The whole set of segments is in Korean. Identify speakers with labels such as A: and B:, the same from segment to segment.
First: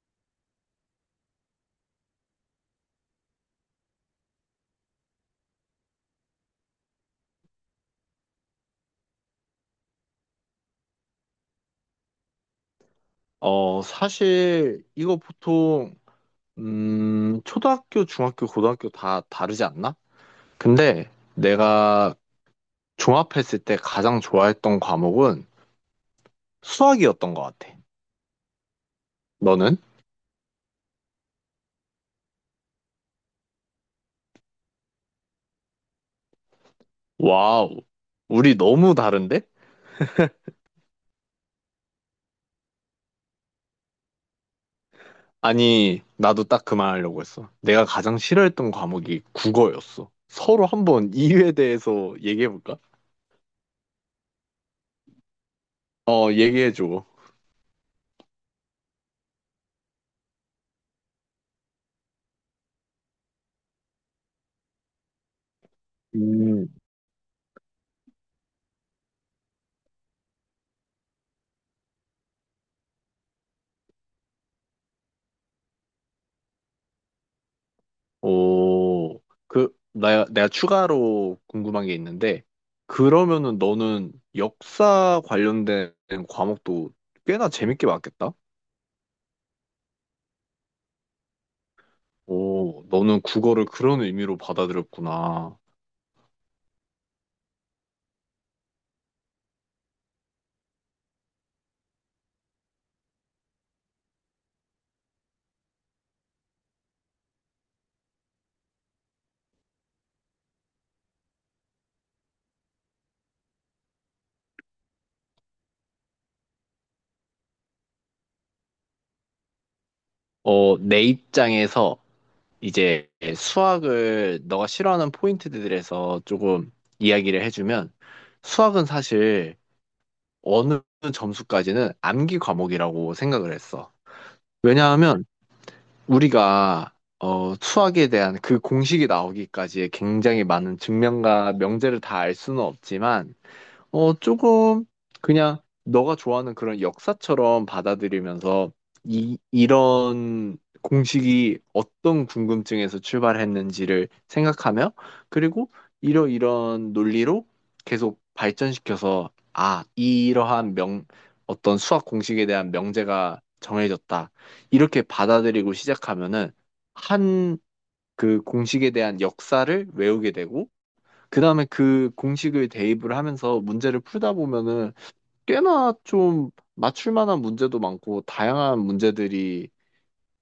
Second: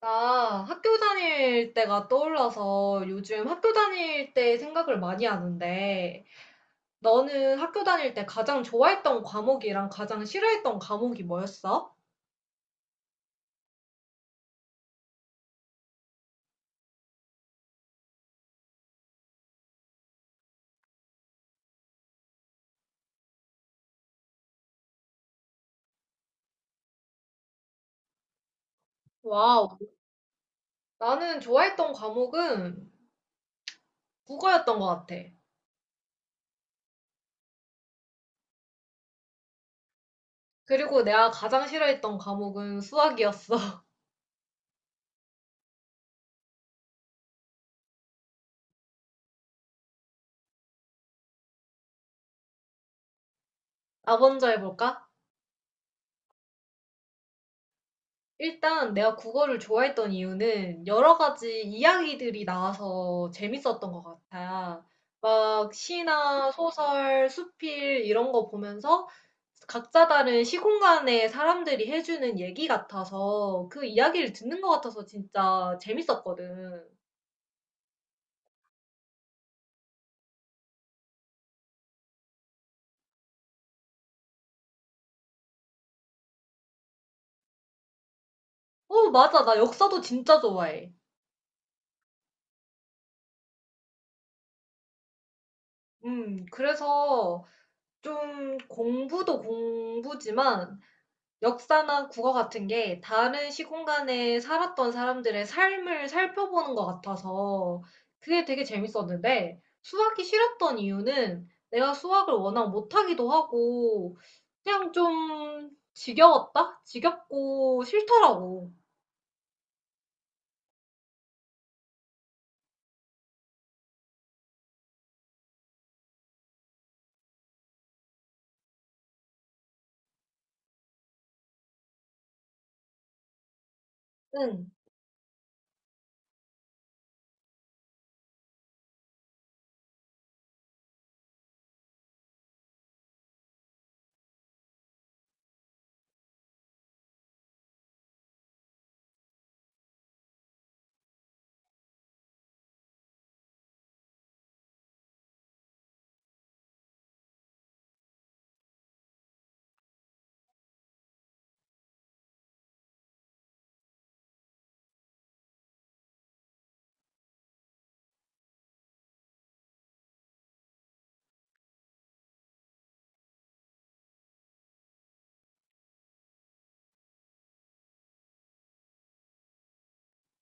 A: 나 학교 다닐 때가 떠올라서 요즘 학교 다닐 때 생각을 많이 하는데, 너는 학교 다닐 때 가장 좋아했던 과목이랑 가장 싫어했던 과목이 뭐였어?
B: 사실 이거 보통 초등학교, 중학교, 고등학교 다 다르지 않나? 근데 내가 종합했을 때 가장 좋아했던 과목은 수학이었던 것 같아. 너는?
A: 와우. 나는 좋아했던 과목은 국어였던 것 같아.
B: 와우, 우리 너무 다른데?
A: 그리고 내가 가장 싫어했던 과목은 수학이었어.
B: 아니, 나도 딱 그 말 하려고 했어. 내가 가장 싫어했던 과목이 국어였어. 서로 한번 이유에 대해서 얘기해볼까?
A: 나 먼저 해볼까?
B: 얘기해줘.
A: 일단 내가 국어를 좋아했던 이유는 여러 가지 이야기들이 나와서 재밌었던 것 같아. 막 시나
B: 음.
A: 소설, 수필 이런 거 보면서 각자 다른 시공간의 사람들이 해주는 얘기 같아서 그 이야기를 듣는 것 같아서 진짜 재밌었거든.
B: 오, 내가 추가로 궁금한 게 있는데, 그러면은 너는 역사 관련된 과목도 꽤나 재밌게 봤겠다?
A: 어, 맞아. 나 역사도 진짜 좋아해.
B: 오, 너는 국어를 그런 의미로 받아들였구나.
A: 그래서 좀 공부도 공부지만 역사나 국어 같은 게 다른 시공간에 살았던 사람들의 삶을 살펴보는 것 같아서 그게 되게 재밌었는데 수학이 싫었던 이유는 내가 수학을 워낙 못하기도 하고 그냥 좀 지겨웠다? 지겹고 싫더라고.
B: 어, 내 입장에서 이제 수학을 너가 싫어하는 포인트들에서 조금 이야기를 해주면, 수학은 사실 어느 점수까지는 암기 과목이라고 생각을 했어.
A: 응.
B: 왜냐하면, 우리가 수학에 대한 그 공식이 나오기까지의 굉장히 많은 증명과 명제를 다 알 수는 없지만 조금 그냥 너가 좋아하는 그런 역사처럼 받아들이면서 이런 공식이 어떤 궁금증에서 출발했는지를 생각하며, 그리고 이러이런 논리로 계속 발전시켜서 아, 이러한 어떤 수학 공식에 대한 명제가 정해졌다. 이렇게 받아들이고 시작하면은 한 그 공식에 대한 역사를 외우게 되고 그 다음에 그 공식을 대입을 하면서 문제를 풀다 보면은 꽤나 좀 맞출 만한 문제도 많고 다양한 문제들이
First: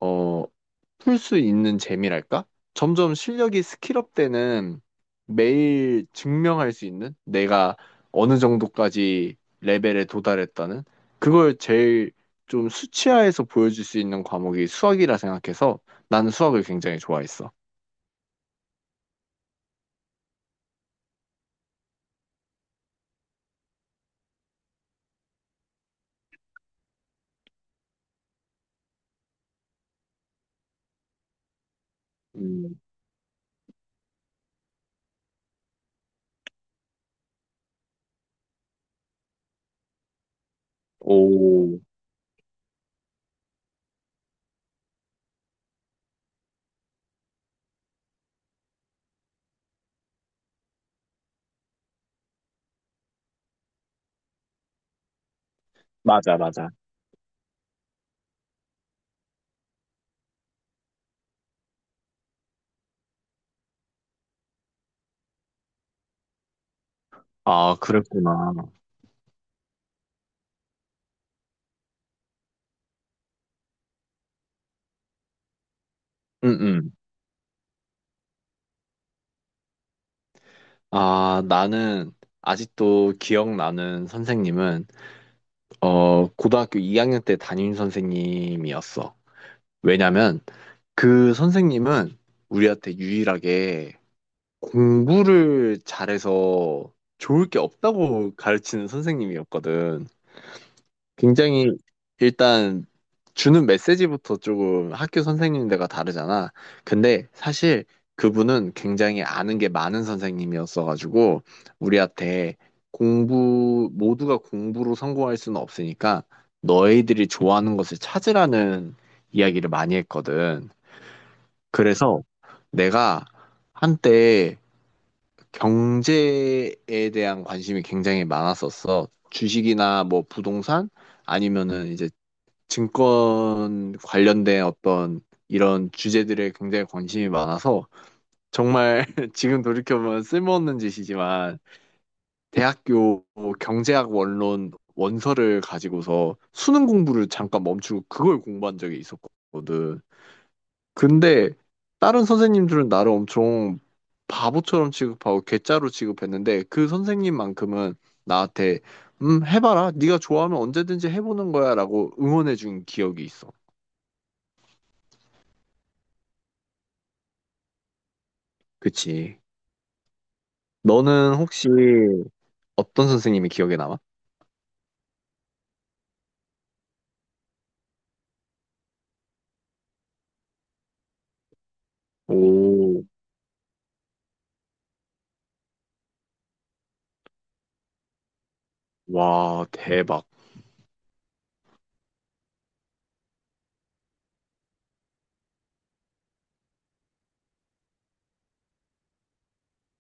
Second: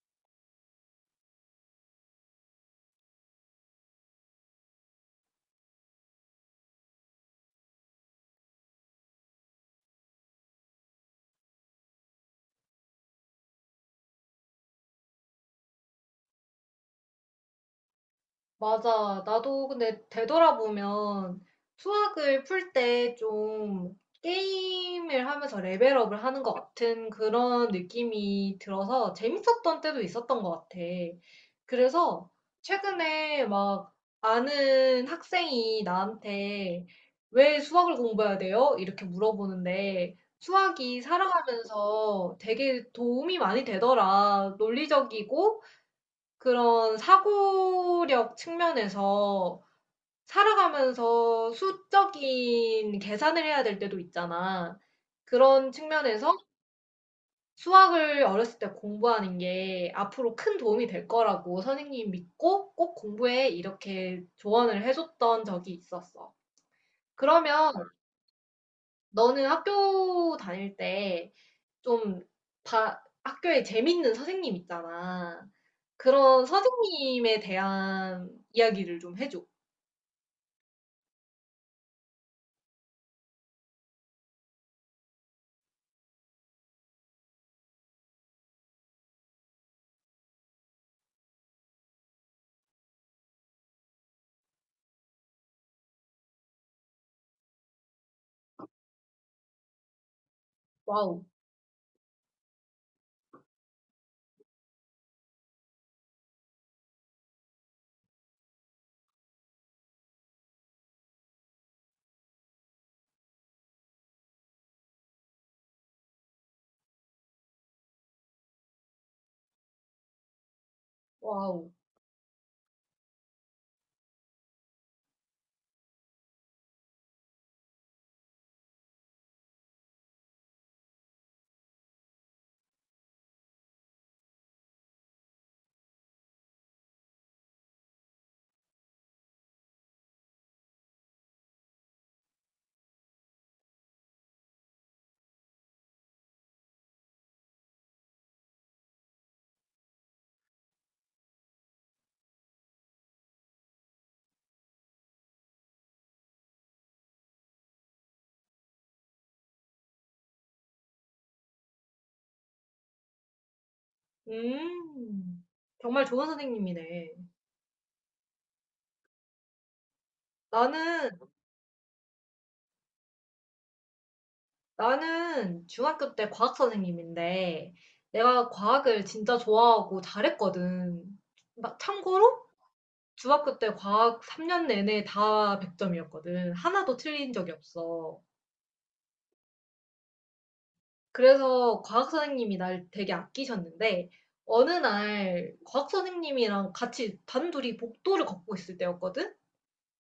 B: 어, 풀 수 있는 재미랄까? 점점 실력이 스킬업 되는, 매일 증명할 수 있는, 내가 어느 정도까지 레벨에 도달했다는 그걸 제일 좀 수치화해서 보여줄 수 있는 과목이 수학이라 생각해서 나는 수학을 굉장히 좋아했어.
A: 맞아. 나도 근데 되돌아보면 수학을 풀 때 좀 게임을 하면서 레벨업을 하는 것 같은 그런 느낌이 들어서 재밌었던 때도 있었던 것 같아. 그래서
B: 음,
A: 최근에 막 아는 학생이 나한테 왜 수학을 공부해야 돼요? 이렇게 물어보는데 수학이
B: 오,
A: 살아가면서 되게 도움이 많이 되더라. 논리적이고 그런 사고력 측면에서 살아가면서 수적인 계산을 해야 될 때도 있잖아. 그런 측면에서
B: 맞아, 맞아.
A: 수학을 어렸을 때 공부하는 게 앞으로 큰 도움이 될 거라고 선생님 믿고 꼭 공부해 이렇게 조언을 해줬던 적이 있었어. 그러면
B: 아, 그랬구나.
A: 너는 학교 다닐 때좀 학교에 재밌는 선생님 있잖아. 그런
B: 응응.
A: 선생님에 대한 이야기를 좀 해줘.
B: 아, 나는 아직도 기억나는 선생님은 고등학교 2학년 때 담임 선생님이었어. 왜냐면 그 선생님은 우리한테 유일하게 공부를 잘해서 좋을 게 없다고 가르치는 선생님이었거든.
A: 와우,
B: 굉장히 일단 주는 메시지부터 조금 학교 선생님들과 다르잖아. 근데 사실 그분은 굉장히 아는 게 많은 선생님이었어가지고 우리한테 공부, 모두가 공부로 성공할 수는 없으니까 너희들이 좋아하는 것을 찾으라는 이야기를 많이 했거든.
A: 와우.
B: 그래서 내가 한때 경제에 대한 관심이 굉장히 많았었어. 주식이나 뭐 부동산 아니면은 이제 증권 관련된 어떤 이런 주제들에 굉장히 관심이 많아서 정말 지금 돌이켜보면 쓸모없는 짓이지만 대학교 경제학 원론 원서를 가지고서 수능 공부를 잠깐 멈추고 그걸 공부한 적이 있었거든. 근데 다른 선생님들은 나를 엄청 바보처럼 취급하고 괴짜로 취급했는데 그 선생님만큼은 나한테 해봐라 네가 좋아하면 언제든지 해보는 거야라고 응원해준 기억이 있어.
A: 음, 정말 좋은 선생님이네.
B: 그치.
A: 나는,
B: 너는 혹시 어떤 선생님이 기억에 남아?
A: 나는 중학교 때 과학 선생님인데, 내가 과학을 진짜 좋아하고 잘했거든. 막 참고로,
B: 오,
A: 중학교 때 과학 3년 내내 다 100점이었거든. 하나도 틀린 적이 없어.
B: 와, 대박.
A: 그래서 과학 선생님이 날 되게 아끼셨는데, 어느 날 과학 선생님이랑 같이 단둘이 복도를 걷고 있을 때였거든?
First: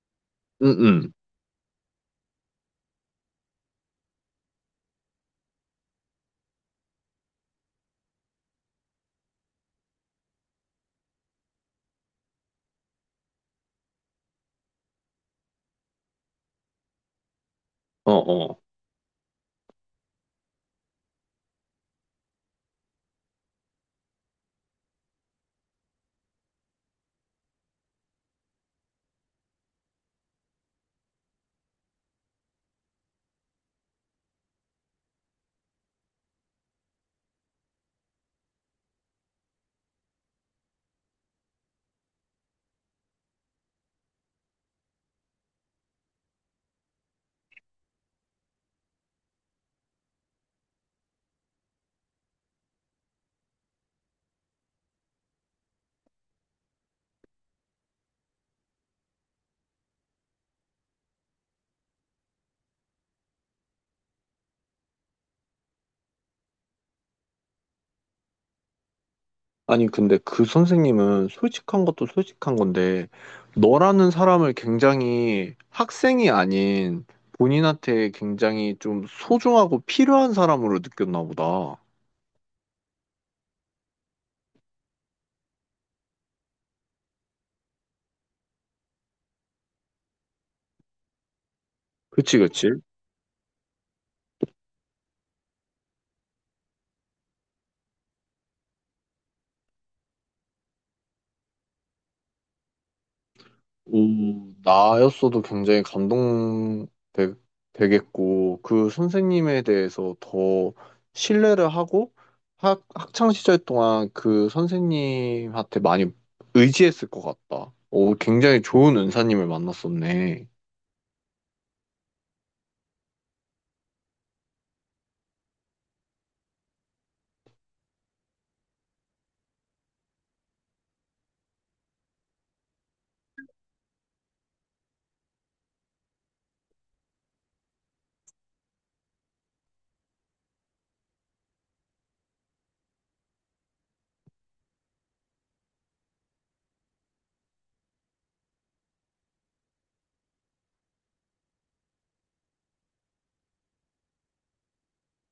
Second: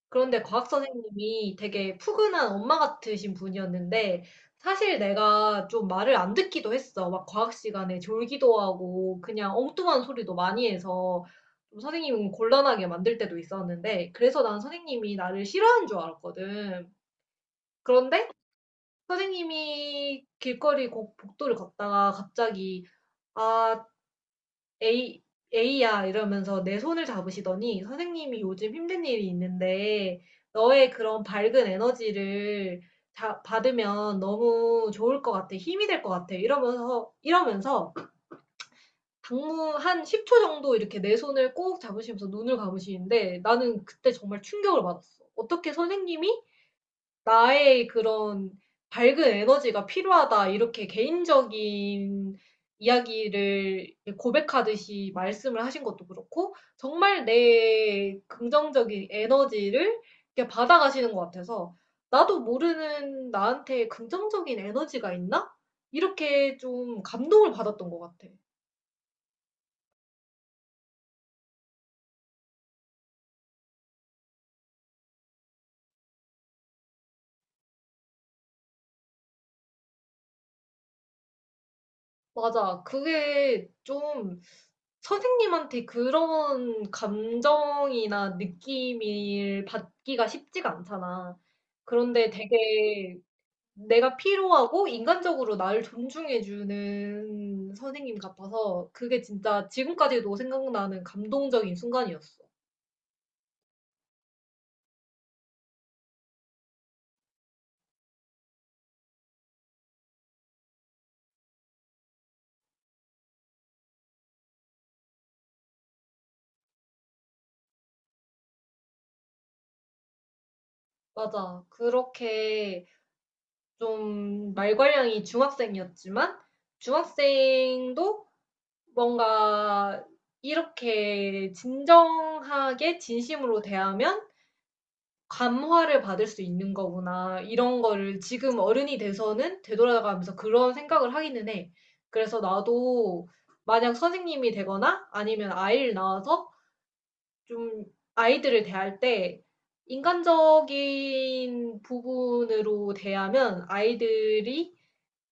A: 그런데 과학
B: 응응.
A: 선생님이 되게 푸근한 엄마 같으신 분이었는데 사실 내가 좀 말을 안 듣기도 했어. 막 과학 시간에 졸기도 하고 그냥 엉뚱한 소리도 많이 해서 좀 선생님은 곤란하게 만들 때도 있었는데 그래서 난 선생님이 나를 싫어하는 줄 알았거든. 그런데
B: 어어.
A: 선생님이 복도를 걷다가 갑자기 아, 에이, 에이야 이러면서 내 손을 잡으시더니 선생님이 요즘 힘든 일이 있는데 너의 그런 밝은 에너지를 받으면 너무 좋을 것 같아. 힘이 될 것 같아. 이러면서 당무 한 10초 정도 이렇게 내 손을 꼭 잡으시면서 눈을 감으시는데 나는 그때 정말 충격을 받았어. 어떻게 선생님이 나의 그런 밝은 에너지가 필요하다. 이렇게 개인적인 이야기를 고백하듯이 말씀을 하신 것도 그렇고, 정말 내 긍정적인 에너지를 이렇게 받아가시는 것 같아서, 나도 모르는 나한테 긍정적인 에너지가 있나? 이렇게 좀 감동을 받았던 것 같아.
B: 아니, 근데 그 선생님은 솔직한 것도 솔직한 건데, 너라는 사람을 굉장히 학생이 아닌 본인한테 굉장히 좀 소중하고 필요한 사람으로 느꼈나 보다.
A: 맞아. 그게 좀 선생님한테 그런 감정이나 느낌을 받기가 쉽지가 않잖아. 그런데
B: 그치, 그치.
A: 되게 내가 필요하고 인간적으로 나를 존중해 주는 선생님 같아서 그게 진짜 지금까지도 생각나는 감동적인 순간이었어.
B: 오, 나였어도 굉장히 되겠고, 그 선생님에 대해서 더 신뢰를 하고, 학창 시절 동안 그 선생님한테 많이 의지했을 것 같다. 오, 굉장히 좋은 은사님을 만났었네.
A: 맞아. 그렇게 좀 말괄량이 중학생이었지만 중학생도 뭔가 이렇게 진정하게 진심으로 대하면 감화를 받을 수 있는 거구나. 이런 거를 지금 어른이 돼서는 되돌아가면서 그런 생각을 하기는 해. 그래서 나도 만약 선생님이 되거나 아니면 아이를 낳아서 좀 아이들을 대할 때 인간적인 부분으로 대하면 아이들이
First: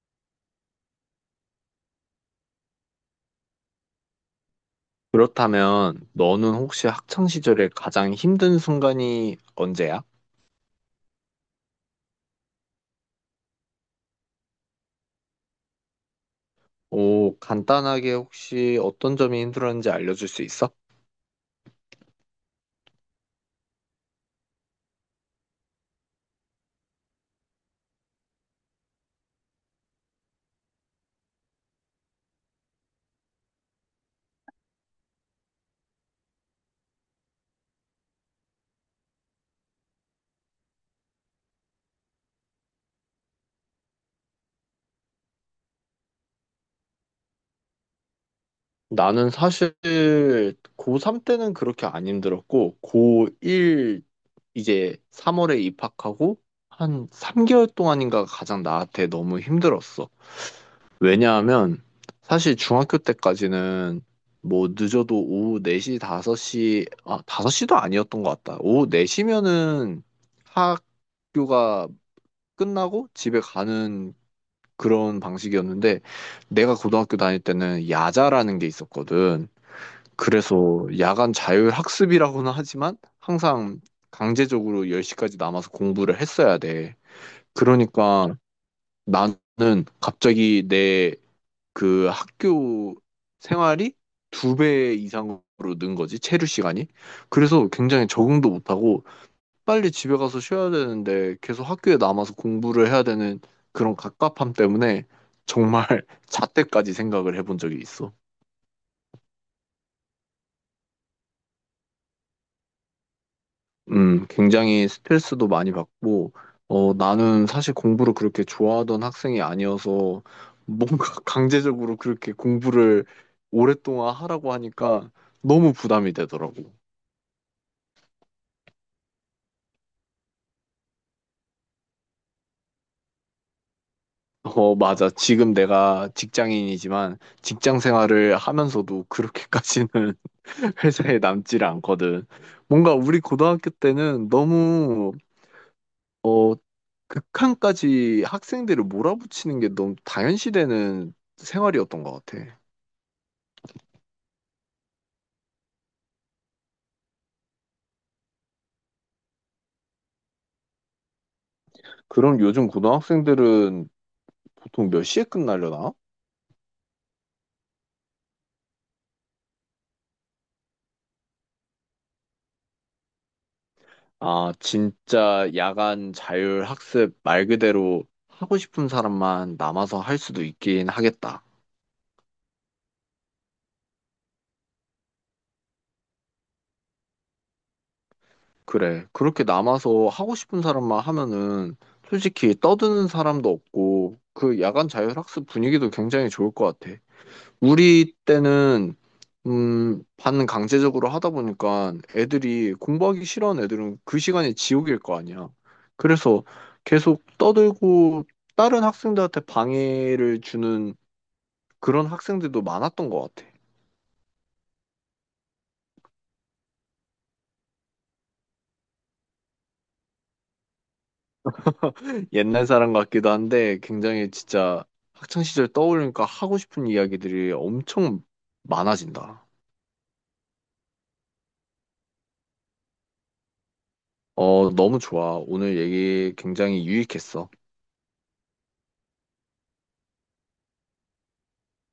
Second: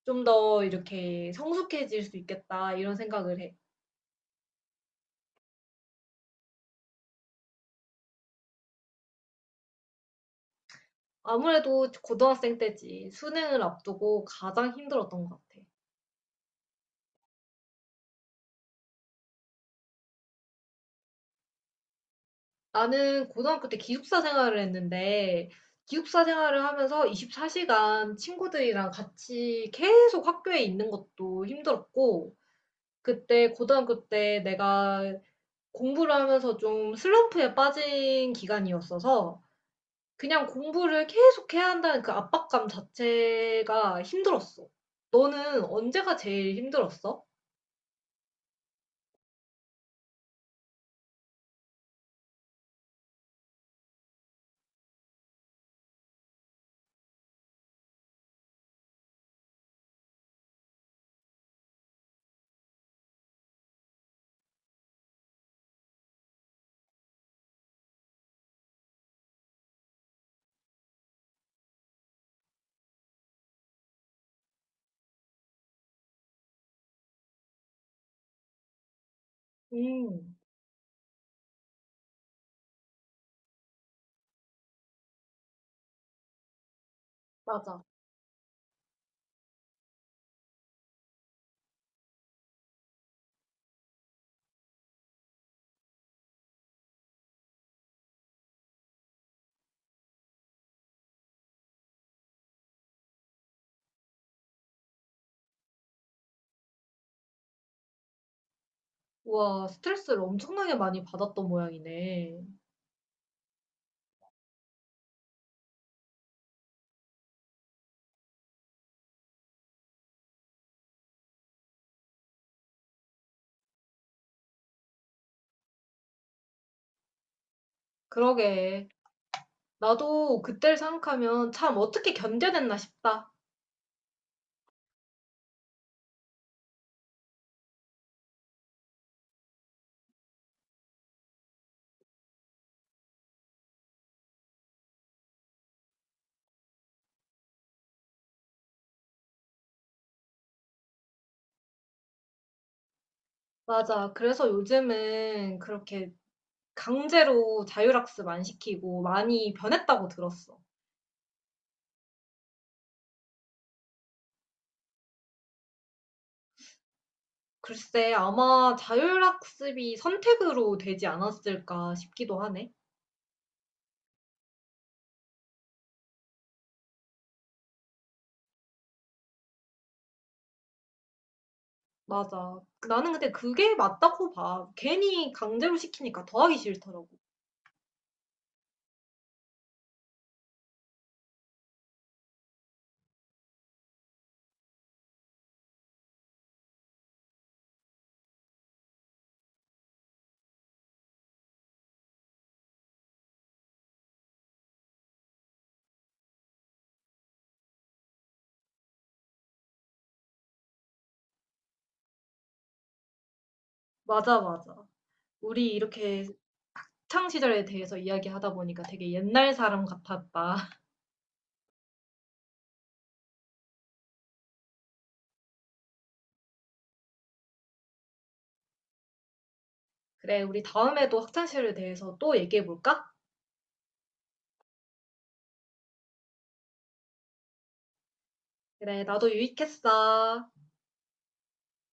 A: 좀 더 이렇게 성숙해질 수 있겠다. 이런 생각을 해.
B: 그렇다면, 너는 혹시 학창 시절에 가장 힘든 순간이 언제야?
A: 아무래도 고등학생 때지. 수능을 앞두고 가장 힘들었던 것 같아.
B: 오, 간단하게 혹시 어떤 점이 힘들었는지 알려줄 수 있어?
A: 나는 고등학교 때 기숙사 생활을 했는데, 기숙사 생활을 하면서 24시간 친구들이랑 같이 계속 학교에 있는 것도 힘들었고, 그때 고등학교 때 내가 공부를 하면서 좀 슬럼프에 빠진 기간이었어서, 그냥 공부를 계속 해야 한다는 그 압박감 자체가 힘들었어. 너는 언제가 제일 힘들었어?
B: 나는 사실 고3 때는 그렇게 안 힘들었고, 고1 이제 3월에 입학하고 한 3개월 동안인가 가장 나한테 너무 힘들었어. 왜냐하면 사실 중학교 때까지는 뭐 늦어도 오후 4시, 5시, 아, 5시도 아니었던 것 같다. 오후 4시면은 학교가 끝나고 집에 가는 그런 방식이었는데 내가 고등학교 다닐 때는 야자라는 게 있었거든.
A: 음,
B: 그래서 야간 자율학습이라고는 하지만 항상 강제적으로 10시까지 남아서 공부를 했어야 돼.
A: 맞아.
B: 그러니까 나는 갑자기 내 그 학교 생활이 두 배 이상으로 는 거지, 체류 시간이. 그래서 굉장히 적응도 못하고 빨리 집에 가서 쉬어야 되는데 계속 학교에 남아서 공부를 해야 되는 그런 갑갑함 때문에 정말 자퇴까지 생각을 해본 적이 있어.
A: 우와, 스트레스를 엄청나게 많이 받았던 모양이네.
B: 굉장히 스트레스도 많이 받고, 나는 사실 공부를 그렇게 좋아하던 학생이 아니어서 뭔가 강제적으로 그렇게 공부를 오랫동안 하라고 하니까 너무 부담이 되더라고.
A: 그러게. 나도 그때를 생각하면 '참 어떻게 견뎌냈나.' 싶다.
B: 어, 맞아. 지금 내가 직장인이지만 직장 생활을 하면서도 그렇게까지는 회사에 남지를 않거든. 뭔가 우리 고등학교 때는 어, 극한까지 학생들을 몰아붙이는 게 너무 당연시되는 생활이었던 것 같아.
A: 맞아. 그래서 요즘은 그렇게 강제로 자율학습 안 시키고 많이 변했다고 들었어.
B: 그럼 요즘 고등학생들은 보통 몇 시에 끝나려나?
A: 글쎄 아마 자율학습이 선택으로 되지 않았을까 싶기도 하네.
B: 아, 진짜 야간 자율학습 말 그대로 하고 싶은 사람만 남아서 할 수도 있긴 하겠다.
A: 맞아. 그 나는 근데 그게 맞다고 봐. 괜히 강제로 시키니까 더 하기 싫더라고.
B: 그래. 그렇게 남아서 하고 싶은 사람만 하면은 솔직히 떠드는 사람도 없고 그 야간 자율학습 분위기도 굉장히 좋을 것 같아. 우리 때는 반 강제적으로 하다 보니까 애들이 공부하기 싫어하는 애들은 그 시간이 지옥일 거 아니야. 그래서 계속 떠들고 다른 학생들한테 방해를 주는 그런 학생들도 많았던 것 같아.
A: 맞아, 맞아. 우리 이렇게 학창 시절에 대해서 이야기하다 보니까 되게 옛날 사람 같았다.
B: 옛날 사람 같기도 한데 굉장히 진짜 학창 시절 떠올리니까 하고 싶은 이야기들이 엄청 많아진다.
A: 그래, 우리 다음에도 학창시절에 대해서 또 얘기해 볼까?
B: 어, 너무 좋아. 오늘 얘기 굉장히 유익했어.
A: 그래, 나도 유익했어.